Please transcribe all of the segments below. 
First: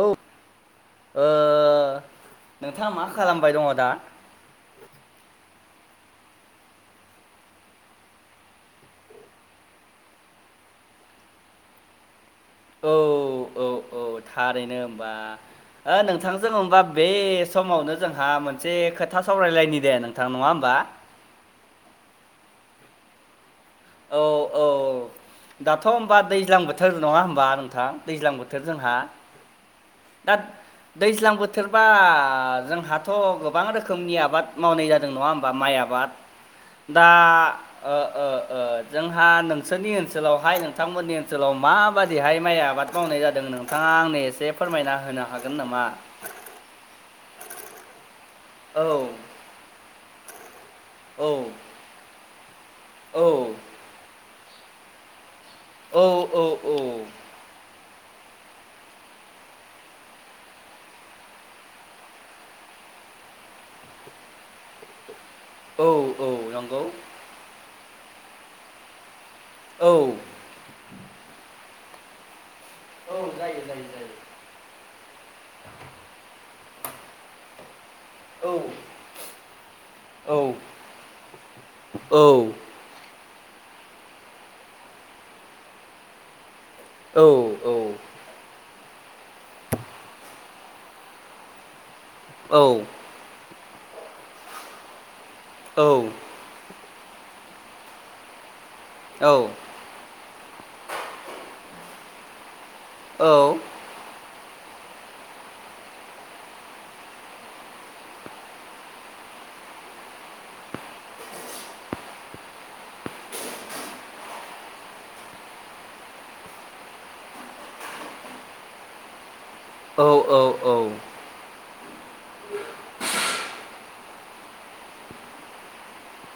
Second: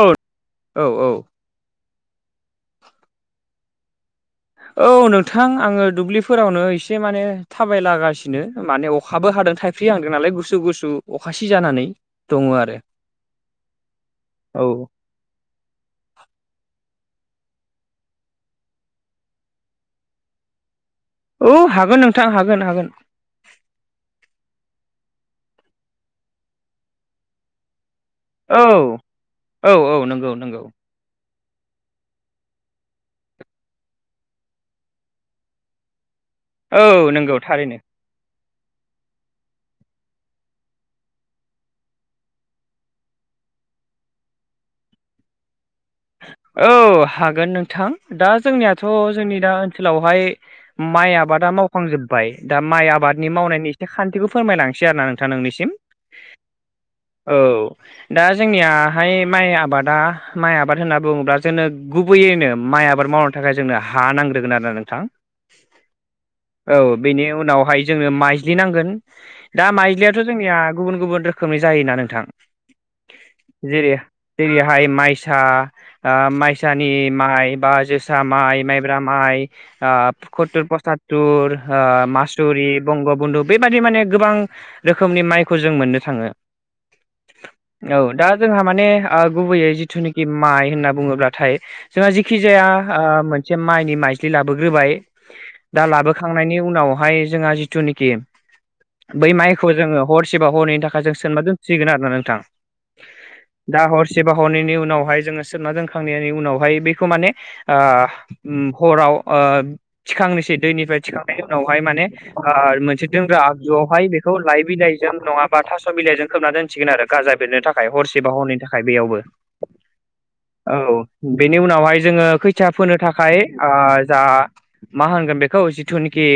औ औ औ ओह नोंथाङा मा खालामबाय दङ दा? औ नोंथां आङो दुब्लिफोरावनो एसे माने थाबायलागासिनो माने अखाबो हादों थाइ फ्रिहांदों नालाय गुसु गुसु अखासि जानानै दंङ आरो औ औ औ औ थारैनो होनबा ओ नोंथांजों होनबा बे समावनो जोंहा मोनसे खोथा सावरायलायनि दे नोंथां नङा होमबा औ हागोन नोंथां हागोन हागोन औ औ दाथ' होनबा दैज्लां बोथोर नङा होनबा नोंथां दैज्लां औ बोथोर जोंहा औ औ नंगौ दा नंगौ दैज्लां बोथोरबा जोंहाथ' गोबां रोखोमनि आबाद मावनाय जादों नङा होमबा माइ आबाद बाद औ दा नंगौ थारैनो ओ ओ ओ जोंहा नोंसोरनि ओनसोलावहाय नोंथांमोननि ओनसोलाव माबोरैहाय माइ आबाद मावनाय जादों नों नोंथांङा आंनो एसे फोरमायना होनो हागोन नामा? औ हागोन नोंथां दा औ जोंनियाथ' जोंनि दा ओनसोलावहाय माइ औ आबादा मावखांजोब्बाय दा माइ औ आबादनि मावनायनि बे खान्थिखौ फोरमायलांसै आरो ना नोंथाङ नोंनिसिम? औ औ औ औ दा जोंनियाहाय माइ आबादा माइ आबाद माइ आबाद होनना बुङोब्ला जोंनो गुबैयैनो माइ आबाद मावनो थाखाय जोंनो हा नांग्रोगोन आरोना नोंथां? औ औ नंगौ औ बेनि उनावहाय जोंनो माइज्लि नांगोन दा औ माइज्लि जोंनिया गुबुन गुबुन रोखोमनि जायोना नोंथां औ जायो जायो जायो जेरैहाय माइ सा ओ माइसानि माइ बा जोसा औ माइ माइब्रा माइ आ औ पकुततुर पसातुतर आ औ औ मासुरि बंग बन्दु बेबादि माने गोबां रोखोमनि माइखौ जों मोननो थाङो। औ दा जोंहा माने गुबैयै जिथुनिखि माइ होनना बुङोब्लाथाय जोंहा जिखि जाया ओ मोनसे माइनि माइज्लि लाबोग्रोबाय दा लाबोखां उनावहाय जोंहा जिथुनोखि बै माइखौ जोंडो हर एसेबा हरनैनि थाखाय जों सोमना दोनथ सिगोन आरो ना नोंथां। औ दा हरसेबा हरनैनि उनावहाय जोंङो सोमना दोनखांनायनि उनावहाय बेखौ माने ओह ओम हराव ओ थिखांनोसै दैनिफ्राय थिखांनायनि उनावहाय माने ओ मोनसे दोनग्रा आगजुआवहाय बेखौ लाइ बिलाइजों नङाबा थास' बिलाइजों खोबना दोन। सोमसिगोन आरो गाजा बेरनो थाखाय हरसेबा हरनैनि थाखाय बेयावबो औ औ। औ बेनि उनावहाय जोङो खैथिया फोनो थाखाय ओ जा मा होनगोन बेखौ जिथुनिखि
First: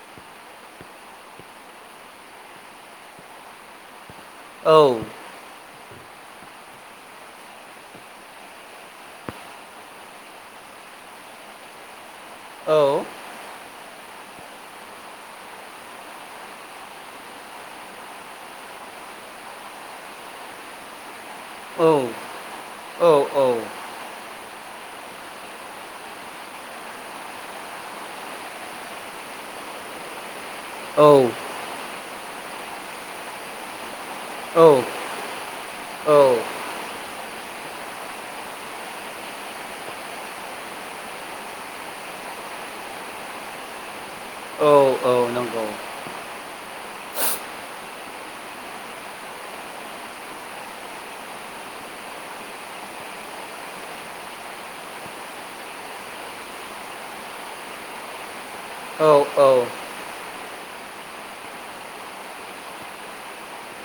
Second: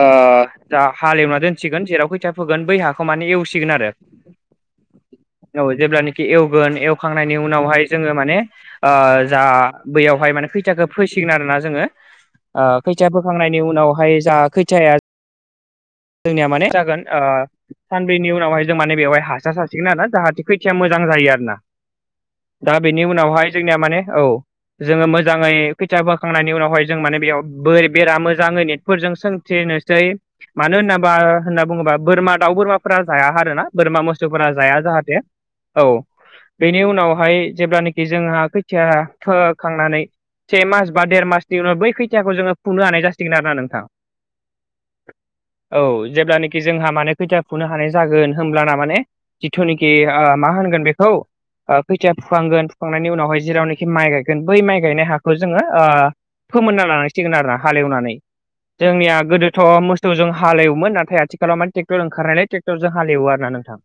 ओ जा हालेवना दोनसिगोन जेराव खैथिया फोगोन बै हाखौ माने एवसिगोन आरो औ। औ जेब्लानोखि एवगोन एवखांनायनि उनावहाय जोङो माने ओ जा बैयावहाय माने खैथियाखै फैसिगोन आरोना जोङो ओ खैथिया फोखांनायनि उनावहाय जा खैथिया आ जोंनिया माने जागोन ओ सानब्रैनि उनावहाय जों माने बेवहाय हासार सारसिगोन आरोना जाहाथे खैथिया मोजां जायो आरोना। औ। दा बेनि उनावहाय जोंनिया माने औ जोंङो मोजाङै खैथिया फोखांनायनि उनावहाय जों माने बेयाव बोर बेरा मोजाङै नेटफोरजों सों एसेनोसै मानो होनोबा होनना बुङोबा बोरमा दाउ बोरमाफोरा जाया आरोना बोरमा मोसौवफोरा औ जाया जाहाथे औ बेनि उनावहाय जेब्लानोखि जोंहा खैथिया फोखांनानै से मास बा देर मासनि उनाव बै खैथियाखौ जोङो फुनो हानाय जासिगोन आरोना नोंथां। औ औ नंगौ। औ जेब्लानोखि जोंहा माने खोथिया फुनो हानाय जागोन होमब्लाना माने जिथ'निखि ओ मा होनगोन बेखौ ओ खोथिया फुखांगोन फुखांनायनि उनावहाय जेरावनोखि माइ गायगोन बै माइ गायनाय हाखौ जोङो ओ फोमोनना लानांसिगोन आरोना हालेवनानै औ जोंनिया औ गोदोथ' मोस खो जों हालेवमोन नाथाय आथिखालाव माने टेक्टर ओंखारनाय टेक्टरजों हालेवो आरो ना नोंथां।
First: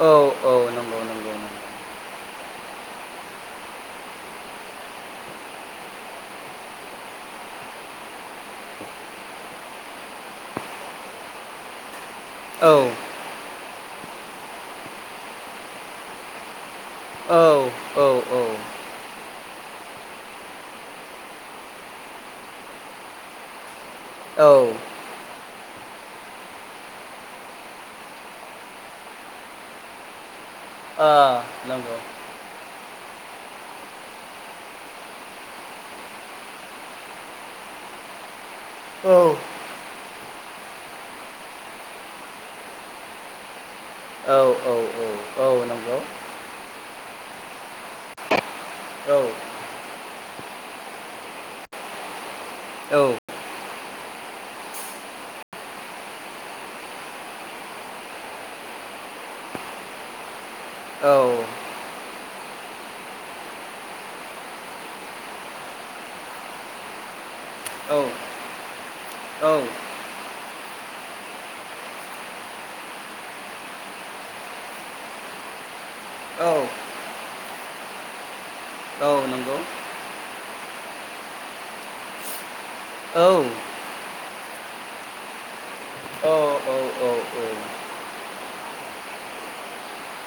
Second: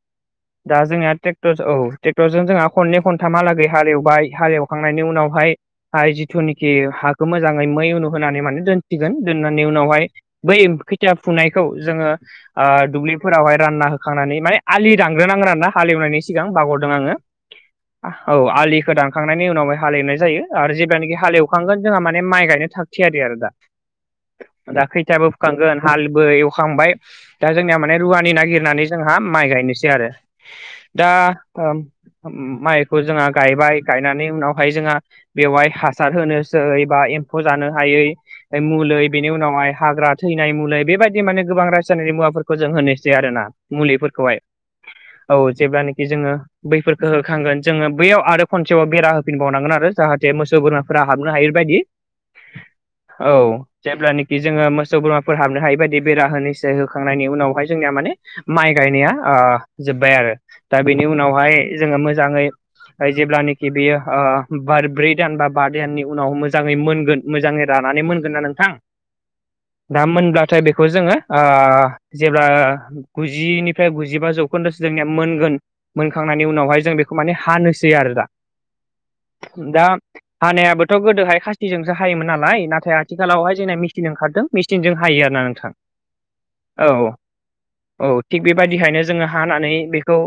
औ औ। दा नंगौ जोंहा नंगौ ट्रेक्टर नंगौ औ ट्रेक्टरजों जोंहा खननै खनथामालागै हालेवबाय हालेवखांनायनि उनावहाय हाय जिथुनिखि हाखो मोजाङै मै उनु होनानै माने दोनथिगोन दोननानै उनावहाय बै खैथिया फुनायखौ जोङो औ ओ दुब्लिफोरावहाय रानना होखांनानै माने आलि दानग्रोनांगोन आरोना हालेवनायनि सिगां बावगारदों आङो। औ औ आलिखौ दानखांनायनि उनावहाय हालेवनाय जायो आरो जेब्लानाखि हालेवखांगोन जोंहा माने माइ गायनो थाख थियारि आरो दा। [unintelligible] दा खैथाबो फुखांगोन हालबो एवखांबाय। दा जोंनिया माने रुवानि नागिरनानै जोंहा माइ गायनोसै आरो। दा आ ओम नंगौ माइखौ जोंहा गायबाय गायनानै उनावहाय जोंहा बेवहाय हासार होनोसै बा एम्फौ जानो हायै मुलै औ बेनि उनावहाय हाग्रा थैनाय मुलै बेबायदि माने गोबां रासायनारि मुवाफोरखौ जों होनोसै आरोना। औ मुलिफोरखौहाय औ जेब्लानोखि जोङो बैफोरखो होखांगोन जोङो बैयाव आरो खनसेबाव औ बेरा होफिनबावनांगोन आरो जाहाथे मोसौ बोरमाफोरा हाबनो हायै बायदि। [inaudible] औ जेब्लानोखि जोङो मोसौ बोरमाफोर हाबनो हायैबायदि बेरा होनोसै होखांनायनि उनावहाय जोंनिया माने माइ गायनाया ओ जोब्बाय आरो दा बेनि औ उनावहाय जोङो मोजाङै जेब्लानाखि बेयो ओ बार ब्रै दान बा बा दाननि उनाव मोजाङै मोनगोन मोजाङै औ रानानै नंगौ औ मोनगोन ना नोंथां। औ दा मोनब्लाथाय बेखौ जोङो ओ जेब्ला गुजिनिफ्राय गुजिबा जौखोन्दोसो जोंनिया मोनगोन मोनखांनायनि औ उनावहाय जों बेखौ माने हानोसै आरो दा। औ नंगौ। दा हानायाबोथ' गोदोहाय खास्थिजोंसो हायोमोन नालाय नाथाय आथिखालावहाय जोंना मिस थिन ओंखारदों मिसथिनजों हायो आरो ना नोंथां। औ। औ थिग बेबायदिहायनो जोङो हानानै बेखौ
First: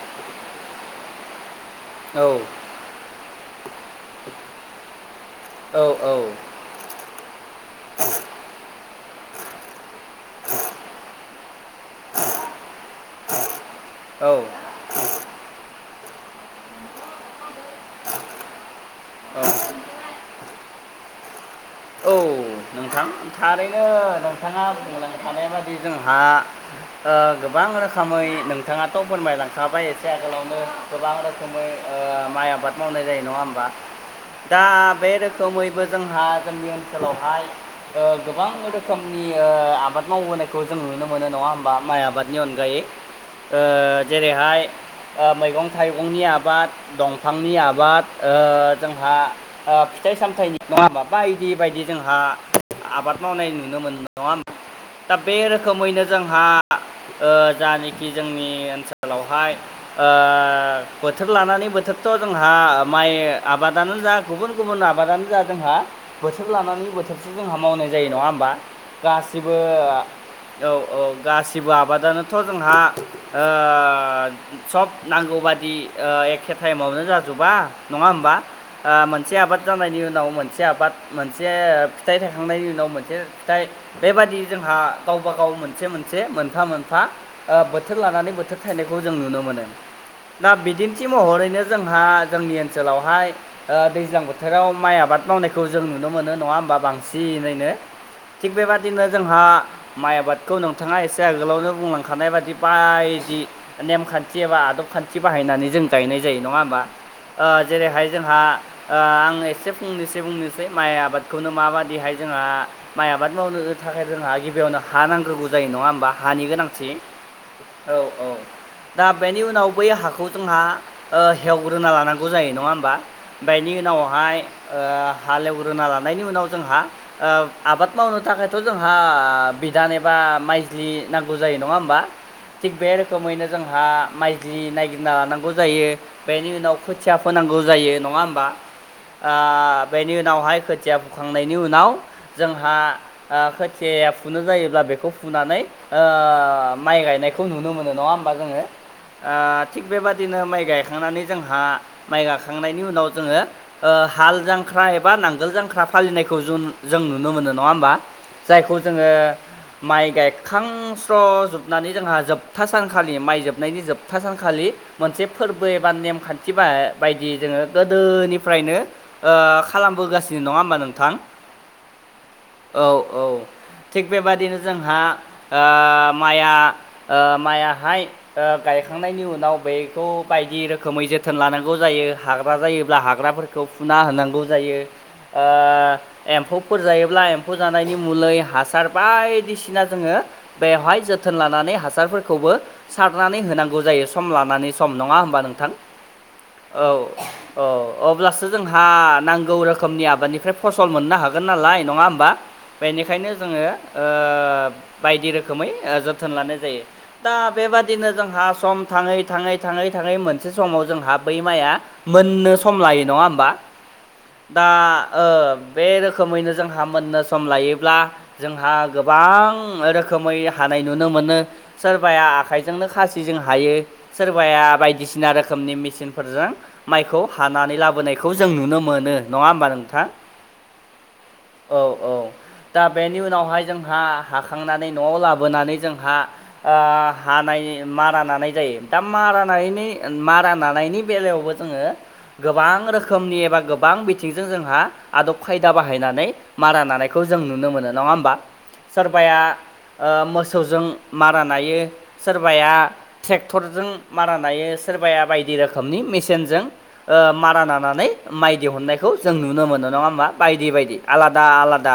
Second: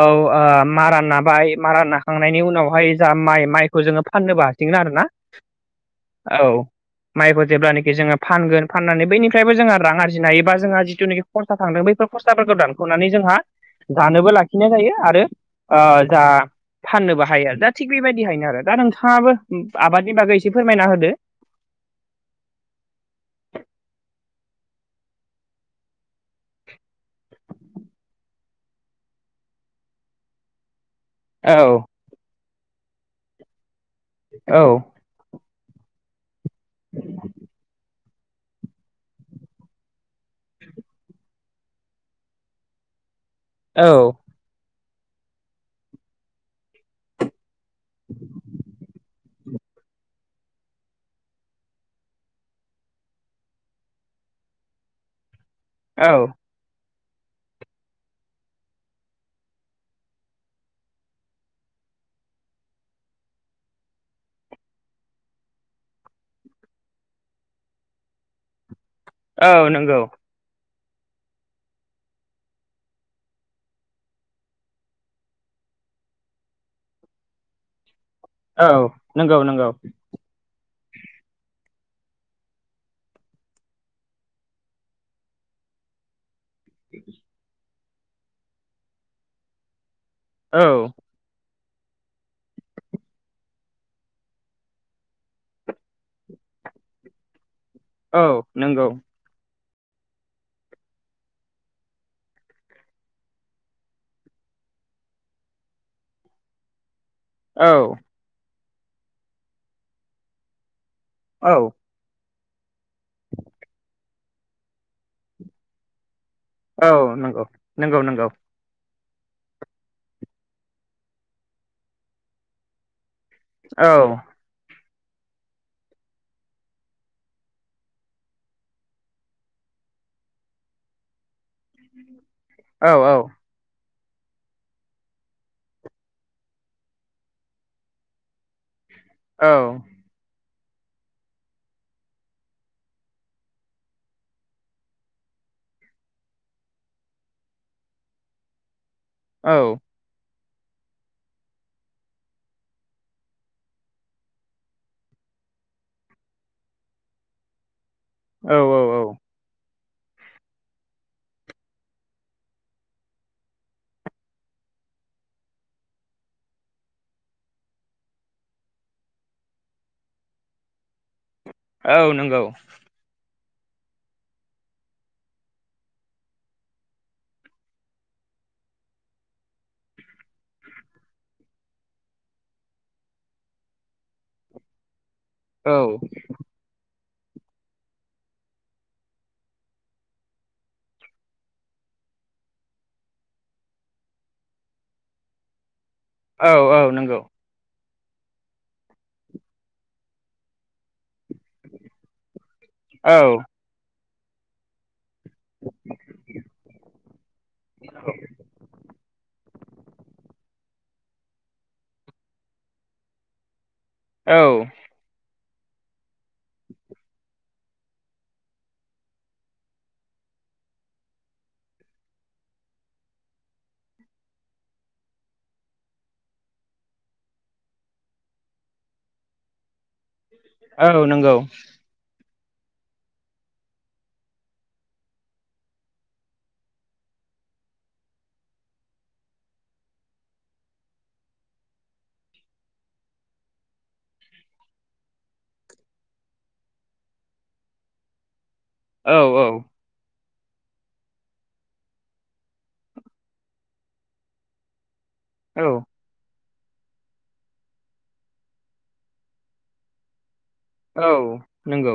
औ ओ मारा नाबाय मारा ना खांनायनि उनावहाय जा माइ माइखौ जोङो फाननोबो हासिगोन आरोना। औ औ। औ माइखौ जेब्लानो खि जोङो फानगोन फाननानै बैनिफ्रायबो जोङो रां आरजिनो हायो बा जोंहा जिथुनाखि खरसा थांदों बैफोर खस्थाफोरखौ दानख'नानै जोंहा जानोबो औ लाखिनाय जायो आरो ओ जा फाननोबो हायो आरो दा थिग बेबायदिहायनो आरो दा नोंथाङाबो औ औ आबादनि बागै एसे फोरमायना होदो। औ नोंथां। थारैनो नोंथाङा बुंलांखानाय बादि जोंहा ओ गोबां रोखोमै नोंथाङाथ' फोरमायलांखाबाय एसे आगोलावनो। गोबां रोखोमै औ ओ माइ आबाद मावनाय जायो नङा ओमबा? दा औ बे रोख खमैबो जोंहा जोंनि ओनसोलावहाय ओ गोबां रोखोमनि ओ आबाद मावबोनायखौ जों नुनो मोनो नङा होमबा माइ आबादनि अनगायै। ओ औ जेरैहाय ओ मैगं थाइगंनि आबाद दंफांनि आब बाद ओ जोंहा ओ फिथाइ सामथायाइनि नङाबा बायदि बायदि जोंहा आबाद मावनाय नुनो मोनो नङा होनबा दा बे रोखोमैनो औ जोंहा जानिखि जोंनि ओनसोलावहाय ओ बोथोर लानानै बोथोरथ' जोंहा माइ आबादानो जा गुबुन गुबुन आबादानो जा जोंहा बोथोर लानानै बोथोर जोंहा मावनाय जायो नङा होमबा गासिबो औ नंगौ औ औ गासिबो आबादानोथ' जोंहा ओ सब नांगौबादि ओ एखे टाइमावनो जाजोबा नङा होमबा? औ ओ मोनसे नंगौ आबाद नंगौ जानायनि उनाव मोनसे आबाद मोनसे फिथाइ थायखांनायनि उनाव मोनसे फिथाइ बेबादि जोंहा गावबा गाव मोनसे मोनसे मोन मोनफा मोनफा ओ बोथोर लानानै बोथोर थायनायखौ जों नुनो मोनो दा औ बिदिनो न्थि महरैनो जोंहा जोंनि ओनसोलावहाय ओ दैज्लां बोथोराव माइ आबाद मावनायखौ जों नुनो मोनो नङा होमबा बां सिनैनो औ थिग नंगौ बेबादिनो जोंहा माइ आबादखौ नोंथाङा एसे आगोलावनो बुंलांखानाय बादि बायदि नेमखान्थि एबा आदब खान्थि बाहायनानै जों गायनाय जायो नङा होमबा ओ औ जेरैहाय जोंहा ओ आं एसे फंनोसै बुंनोसै माइ आबादखौनो औ माबादि दिहाय जोंहा माइ आबाद मावनो थाखाय जोंहा गिबियावनो हा नांग्रोगौ जायो नङा होमबा हानि गोनां थि औ नंगौ औ नंगौ नंगौ औ दा बेनि उनाव बै हाखौ जोंहा हेवग्रोना लानांगौ जायो नङा होमबा बेनि औ उनावहाय ओ हालेवग्रोना लानायनि उनाव जोंहा ओ आबाद मावनो थाखायथ' जोंहा बिदान एबा माइ जि नांगौ जायो नङा होमबा थिग औ बे रोखोमैनो जोंहा माइलि नायगिरना लानांगौ जायो बेनि उनाव खोथिया फोनांगौ जायो नङा होमबा औ ओ बेनि उनावहाय खोथिया फुखांनायनि उनाव जोंहा ओ खोथिया फुनो जायोब्ला बेखौ फुनानै ओ माइ गायनायखौ नुनो मोनो नङा होमबा जोङो ओ औ थिग बेबादिनो माइ गायखांनानै जोंहा माइ गाखांनायनि उनाव जोङो ओ हाल जांख्रा एबा नांगोल जांख्रा फालिनायखौ जु जों नुनो मोनो नङा होमबा औ जायखौ जोङो माइ गायखांस्र'जोबनानै जोंहा जोबथा सानखालि माइ जोबनायनि जोबथा सानखालि मोनसे फोरबो एबा नेमखान्थि ब- बायदियै जोङो गोदोनिफ्रायनो ओ खालामबोगासिनो नङा होमबा नोंथां औ नंगौ औ औ थिग बेबादिनो जोंहा ओ माइआ ओ मायाहाय गायखांनायनि उनाव बेखौ बायदि रोखोमै जोथोन लानांगौ जायो हाग्रा जायोब्ला हाग्राफोरखौ खौ फुना होनांगौ जायो ओ औ एम्फौफोर जायोब्ला एम्फौ जानायनि मुलै हासार बायदिसिना जोङो बेवहाय जोथोन लानानै हासारफोरखौबो सारनानै होनांगौ जायो सम लानानै सम नङा होमबा नोंथां औ औ अब्लासो जोंहा नांगौ रोखोमनि आबादनिफ्राय फसल मोननो हागोन नालाय नङा होमबा औ बेनिखायनो जोङो ओ बायदि रोखोमै जोथोन लानाय जायो दा बेबादिनो जोंहा सम थाङै थाङै थाङै थाङै मोनसे समाव जोंहा बै माइआ मोननो सम लायो नङा होमबा औ दा बे रोखोमैनो जोंहा मोननो सम लायोब्ला जोंहा गोबां रोखोमै हानाय नुनो मोनो सोरबाया आखाइजोंनो खासिजों हायो सोरबाया बायदिसिना रोखोमनि मेसिनफोरजों माइखौ हानानै लाबोनायखौ जों नुनो मोनो नङा होमबा नोंथां औ नंगौ औ औ दा बेनि उनावहाय जोंहा हाखांनानै न'आव लाबोनानै जोंहा हानाय मारा नानाय जायो दा मारानि मारा नानायनि बेलायावबो जोङो गोबां रोखोमनि एबा गोबां बिथिंजों जोंहा आदब खायदा बाहायनानै मारा नानायखौ जों नुनो मोनो नङा होमबा औ सोरबाया मोसौजों मारा नायो सोरबाया ट्रेक्टरजों मारा नायायो सोरबाया बायदि बायदि औ रोखोमनि मेसेनजों मारा नानानै माइ दिहुननायखौ जों नुनो मोनो नङा होमबा बायदि बायदि औ आलादा आलादा नंगौ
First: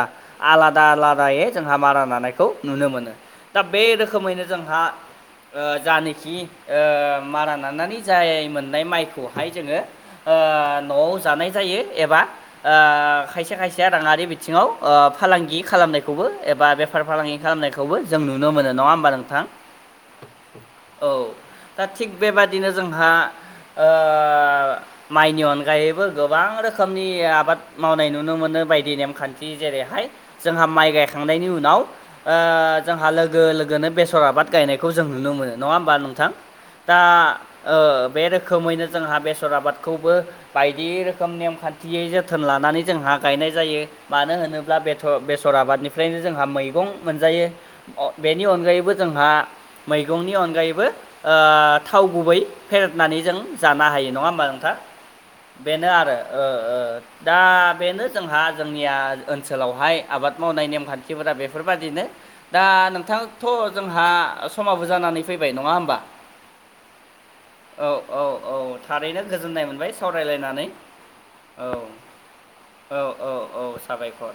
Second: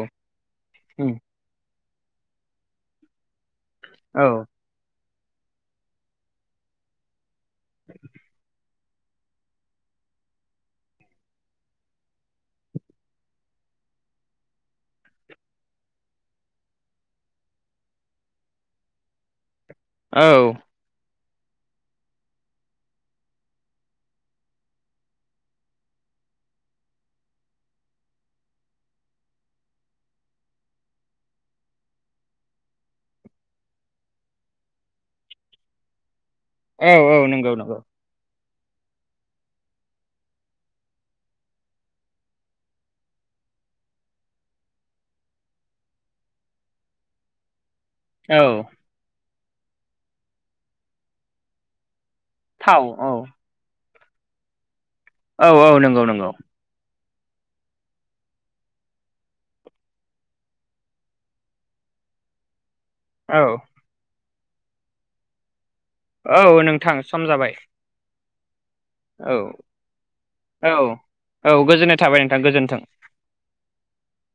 आलादा उम आलादा जोंहा मारा लानायखौ नुनो मोनो दा बे औ रोखोमैनो जोंहा जा नाखि मारा नानानै जायोमोन माइखौहाय जोङो न'आव जानाय जायो एबा खायसे खायसे राङारि बिथिङाव फालांगि खालामनायखौबो एबा बेफार फालांगि खालामनायखौबो जों नुनो मोनो नङा होमबा नोंथां औ औ दा थिग बेबादिनो जोंहा ओ माइनि अनगायैबो गोबां रोखोमनि आबाद मावनाय नुनो मोनो बायदि नेमखान्थि जेरैहाय जोंहा माइ गायखांनायनि उनाव ओ जोंहा लोगो लोगोनो बेसर आबाद गायनायखौ जों नुनो मोनो नङा होमबा नोंथां औ दा औ नंगौ नंगौ आ बे रोखोमैनो जोंहा बेसर आबादखौबो बायदि रोखोम नेमखान्थियै जों जोथोन लानानै जोंहा गायनाय जायो मानो होनोब्ला बेर बेसर आबादनिफ्रायनो जोंहा मैगं मोनजायो औ बेनि अनगायैबो जोंहा मैगंनि अनगायैबो थाव गुबै थाव औ फेरेदनानै जों जानो हायो नङा होमबा नोंथा औ औ बेनो नंगौ आरो नंगौ दा बेनो जोंहा जोंनिया ओनसोलावहाय आबाद मावनाय नेम खान्थिफोरा बेफोरबादिनो दा औ नोंथांथ' जोंहा समाबो जानानै फैबाय नङा होमबा औ नोंथां सम जाबाय औ औ औ थारैनो औ गोजोननाय मोनबाय सावरायलायनानै औ औ थाबाय नोंथां गोजोनथों औ औ औ साबायखर